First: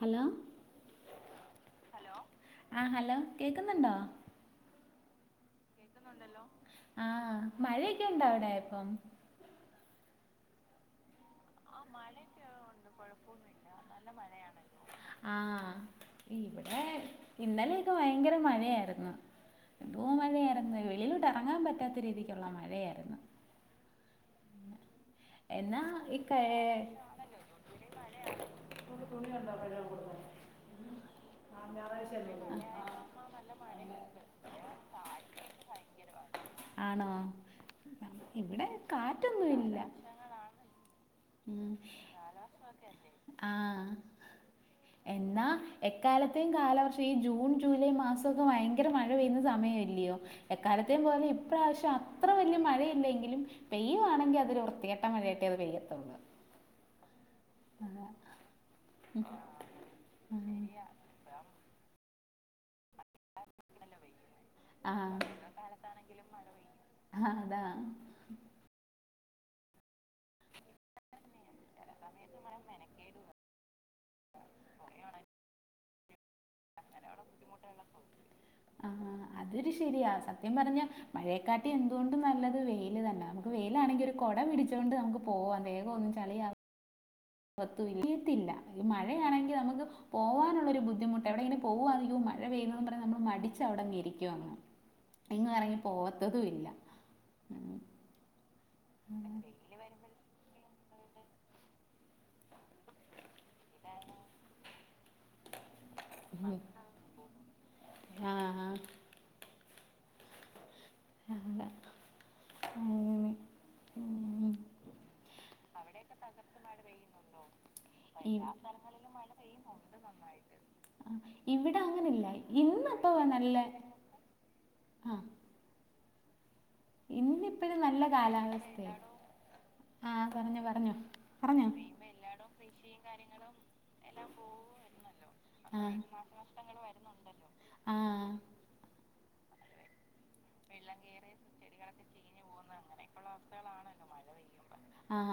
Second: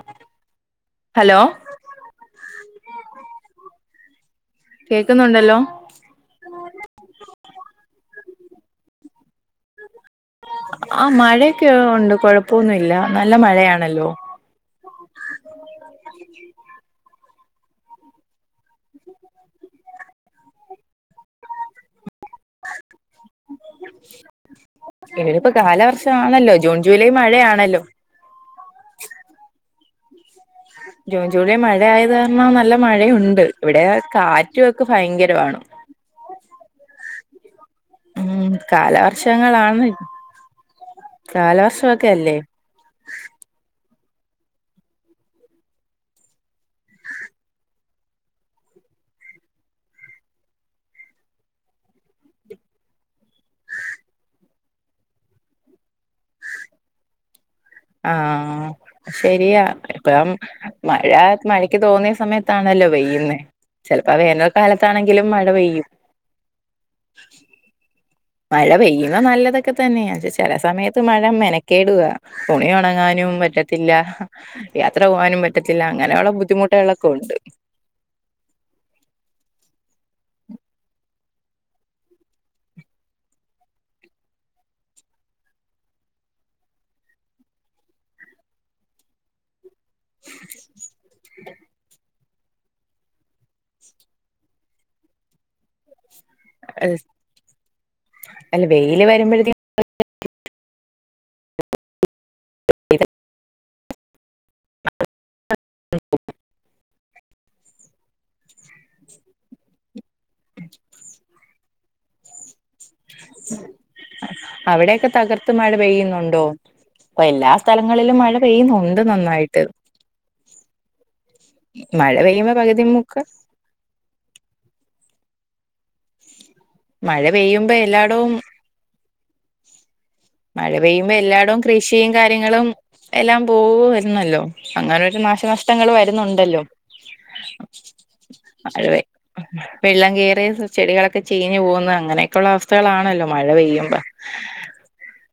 Hello hello? Hello, ആഹ hello കേക്കുന്നുണ്ടോ? കേൾക്കുന്നുണ്ടല്ലോ. ആഹ മഴയൊക്കെ ഉണ്ട അവിടെ ഇപ്പോൾ. ആ മഴ ആഹ മഴയൊക്കെ ഉണ്ട് കൊഴപ്പൊന്നുമല്ല മഴയാണല്ലോ നല്ല മഴയാണല്ല. ആഹ ഇവിടെ ഇന്നലെയൊക്കെ ഭയങ്കര മഴയായിരുന്നു. എന്തോ മഴയായിരുന്നു വെളിയിലോട്ട് ഇറങ്ങാൻ പറ്റാത്ത രീതിക്കുള്ള മഴയായിരുന്നു. ഇനി ഇപ്പൊ എന്നാ കാലവർഷമാണല്ലോ, ജൂൺ ജൂലൈ മഴയാണല്ലോ. [unintelligible] ല്ലപ്പ ജൂൺ ജൂലൈ മഴ ആയത് കാരണം നല്ല മഴയുണ്ട് നല്ല ഇവിടെ പണി ഇണ്ട്. കാറ്റും ഒക്കെ ഭയങ്കരമാണ് ആണോ ഉം ഇവിടെ കാറ്റൊന്നുമല്ല. കാലവർഷങ്ങളാണ് ഉ കാലവർഷമൊക്കെ അല്ലേ ആഹ എന്നാൽ എക്കാലത്തെയും കാലവർഷം ഈ ജൂൺ ജൂലൈ മാസമൊക്കെ ഭയങ്കര മഴ പെയ്യുന്ന സമയമ അല്ലെ! എക്കാലത്തെയ പോലെ ഇപ്രാവശ്യം അത്ര വലിയ മഴയില്ലെങ്കിലും പെയ്യുവാണെങ്കിൽ അതിൽ വൃത്തിയാട്ട പട്ടം വഴിയട്ട അത് പരിയത്തുണ്ട്. ആഹ ശെരിയാ. ഇപ്പം മഴ മഴക്ക് തോന്നിയ സമയത്താണല്ലോ വെയ്യ െ ചിലപ്പോ വേനൽ കാലത്താണെങ്കിലും മഴ പെയ്യും. ആഹ അതാ. മഴ പെയ്യുന്ന നല്ലതൊക്കെ തന്നെയാ. ചില സമയത്ത് മഴ മെനക്കേടു ആകുവാ, തുണി ഉണങ്ങാനും പറ്റ യാത്ര പോകാനും പറ്റത്തില്ല അങ്ങനെയുള്ളദ് ു ആ അതൊരു ശരിയാ സത്യം പറഞ്ഞ മഴയെക്കാൾ എന്തുകൊണ്ടും നല്ലത് വെയില് തന്നെ, നമുക്ക് വെയിലാണെങ്കിൽ ഒരു കുട പിടിച്ചുക കൊണ്ട് നമുക്ക് പോവാ അ വേഗ ഒും ചളിയ. പറ്റത്തില്ല ഈ മഴയാണെങ്കിൽ നമുക്ക് പോകാനുള്ള ഒരു ബുദ്ധിമുട്ട് എവിടെ ഇങ്ങനെ പോകുമ്പളും വ വെയ്യുന്ന പറയാ നമ്മൾ മടിച്ചു അവിടെന്ന്െ ഇരിക്കുവയാണ്. ഇങ്ങറങ്ങി പോവാത്തതുംല് അല്ല വെയില് വരുമ്പോഴത്തേക്കും പിന്ന വരുമ്പോണ്ട് [unintelligible] ഇതാണ്. ആഹ അ അങ്ങെ അവിടെയൊക്കെ തകർത്ത് മഴ അവിടെയൊക്കെ പെയ്യുന്നുണ്ടോ തകർത്ത് മഴ ഇപ്പൊ പെയ്യുന്നുണ്ടോ, എല്ലാ സ്ഥലങ്ങളിലും മഴ എല്ലാ പെയ്യുന്നുണ്ട് സ്ഥലങ്ങളിലും മഴ നന്നായിട്ട് പെയ്യുന്നുോ ആ ഇവിടെ മഴ അങ്ങനല്ല പെയ്യുമ്പോ പകുതി ഇന്നപ്പോ മുക്ക നല്ല മഴ ഇന്നിപ്പോ പെയ്യുമ്പോ നല്ല എല്ലായിടവും കാലാവസ്ഥയാണ്. ആ പറഞ്ഞോ മഴ പറഞ്ഞോ പെയ്യുമ്പോ എല്ലായിടും പറഞ്ഞോ കൃഷിയും കാര്യങ്ങളും എല്ലാം പോവമായിരുന്നല്ലോ. അങ്ങനെൊരു ആ നാശനഷ്ടങ്ങൾ വരുന്നുണ്ടല്ലോ ആ അത്തെ വെള്ളം കേയറിയ ചെടികളൊക്കെ ചീഞ്ഞ് പോകുന്ന അങ്ങനെയൊക്കെയുള്ളള്ള അവസ്ഥകളാണല്ലോ മഴ പെയ്യുമ്പോ. ആഹ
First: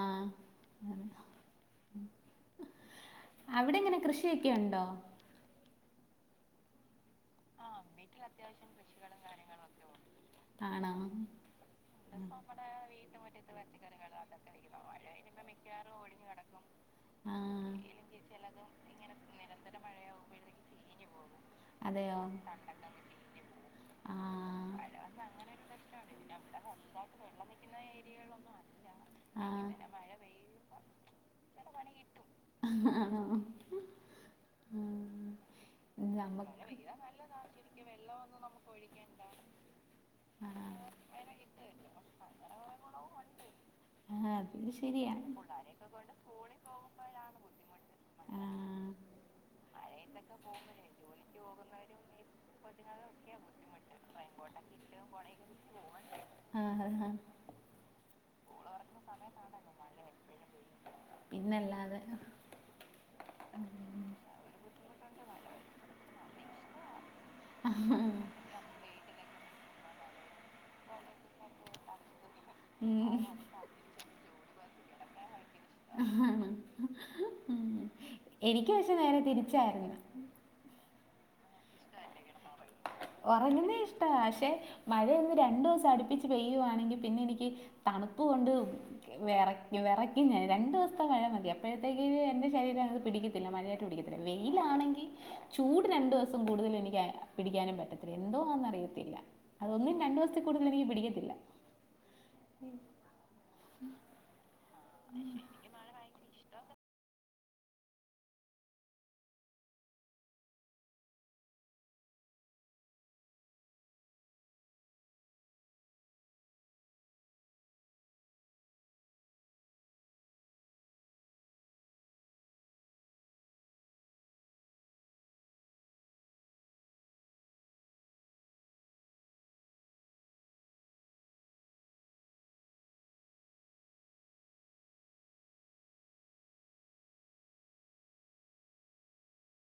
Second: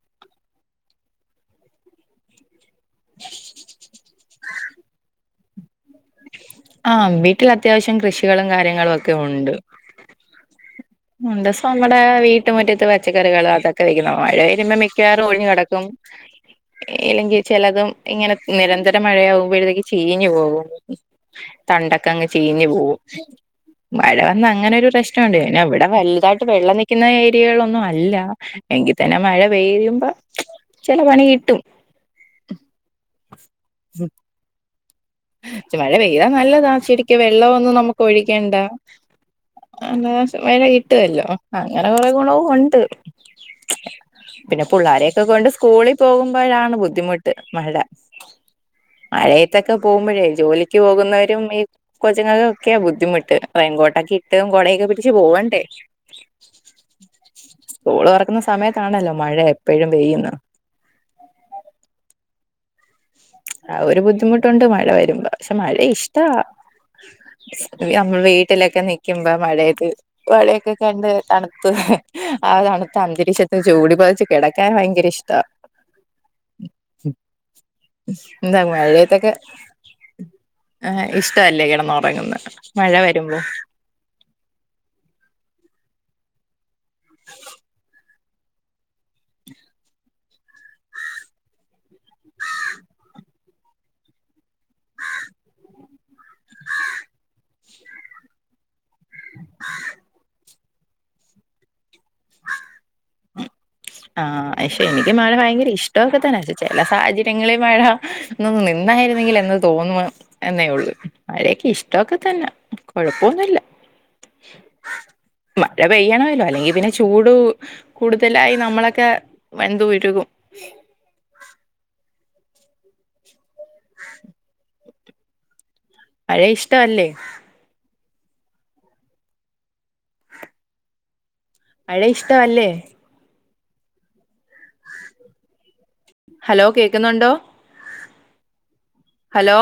അവിടെങ്ങനെ കൃഷി ഒക്കെ ഉണ്ടോ ആഹ് മി വീട്ടിൽ അത്യാവശ്യം കൃഷികളും കാര്യങ്ങളും ഒക്കെ ഉണ്ട് ആണോ ഒരു ദിവസം നമ്മുടെ വീട്ട വീട്ടുമുറ്റത്ത് പച്ചക്കറികൾ അതൊക്കെ വയ്ക്കും മഴ പെയ്യുമ്പോൾ മിക്കവാറും ഒഴിഞ്ഞ് കിടക്കും ഇല്ലെങ്കിൽ ആഹ് ചിലതും ഇങ്ങനെ നിരന്തര മഴയാകുമ്പോഴത്തേക്ക് ചീഞ്ഞു പോകും തണ്ടൊക്കെ അതെയോ അങ്ങ് ചീഞ്ഞ് പോകും മഴ വന്ന അങ്ങനെ ഒരു പ്രശ്നം ഉണ്ട് ഇവിടെ വലുതായിട്ട് വെള്ളം നിൽക്കുന്ന ഏരിയകളൊന്നും അല്ല എങ്കിൽ തന്നെ മഴ പെയ്യുമ്പം ചില പണി കിട്ടും ആഹ് ആഹ് പക്ഷെ മഴ പെയ്താ നമ്മക്ക് നല്ലതാ ശരിക്ക് വെള്ളമൊന്നും ശരിക്കും വെള്ളം ഒന്നും നമുക്ക് ഒഴിക്കണ്ട അല്ല മഴ കിട്ടുവല്ലോ അങ്ങനെ കുറെ ഗുണവും ഉണ്ട് ആ അത് പിന്നെ ശരിയാണ് പിള്ളോരെയൊക്കെ കൊണ്ട് സ്കൂളിൽ പോകുമ്പോഴാണ് ബുദ്ധിമുട്ട് മഴ ആ, മഴയത്തൊക്കെ പോകുമ്പോഴേ ജോലിക്ക് പോകുന്നവരും ഈ കൊച്ചുങ്ങളെ ഒക്കെയ ബുദ്ധിമുട്ട് റേയിൻകോട്ടൊക്കെ ഇട്ട് കൊടയൊക്കെ പിടിച്ചു പോവണ്ടേ ആ, ആ, സ്കൂള് തുറക്കുന്ന സമയത്താണല്ലോ മഴ എപ്പോഴും പെയ്യുന്ന പിന്നല്ലാതെ ഉം. ആഹ് ഒരു ബുദ്ധിമുട്ടുണ്ട് മഴ വരുമ്പോ പക്ഷേ മഴ ഇഷ്ട വാ നമ്മൾ വീട്ടിലൊക്കെ നിക്കുമ്പോ മഴയത്ത് മഴയൊക്കെ കണ്ട് തണുത്തു ആഹ് തണുത്ത അന്തരീക്ഷം ചൂടി പുതച്ച് കിടക്കാൻ ഭയങ്കര ഇഷ്ടാ ആഹ് എനിക്ക് പക്ഷേ നേരെ തിരിച്ചായിരുന്നു ആഹ് ഇഷ്ടമല്ലേ കിടന്ന് ഉറങ്ങുന്ന ഉറങ്ങുന്നേ ഇഷ്ടമാ പക്ഷേ മഴയൊന്ന് രണ്ടു ദിവസം അടുപ്പിച്ച് പെയ്യുവാണെങ്കിൽ പിന്നെ എനിക്ക് തണുപ്പ് കൊണ്ട് വിറയ്ക്കും ഞാൻ രണ്ടു ദിവസത്തെ മഴ മതി അപ്പോഴത്തേക്ക് എന്റെ ശരീരം അത് പിടിക്കില്ല പിന്നെ മഴയായിട്ട് പിടിക്കത്തില്ല വെയിലാണെങ്കിൽ ചൂട് രണ്ടു ദിവസം കൂടുതല് എനിക്ക് പിടിക്കാനും പറ്റത്തില്ല എന്തോന്ന് അറിയത്തില്ല അതൊന്നും രണ്ടു ദിവസത്തിൽ കൂടുതൽ എനിക്ക് പിടിക്കത്തില്ല ആഹ് പക്ഷേ എനിക്ക് മഴ ഭയങ്കര ഇഷ്ടൊക്കെ തന്നെ ചില സാഹചര്യങ്ങളിൽ മഴ ഒന്ന് നിന്നായിരുന്നെങ്കിൽ എന്ന് തോന്നു എന്നേ ഉള്ളൂ മഴയൊക്കെ ഇഷ്ടമൊക്കെ തന്നെ കൊഴപ്പൊന്നുമില്ല മഴ പെയ്യണല്ലോ അല്ലെങ്കിൽ പിന്നെ ചൂട് കൂടുതലായി നമ്മളൊക്കെ വെന്തുരുകും മഴയെ ഇഷ്ട അല്ലേ മഴയേ ഇഷ്ട അല്ലേ ഹലോ കേക്കുന്നുണ്ടോ ഹലോ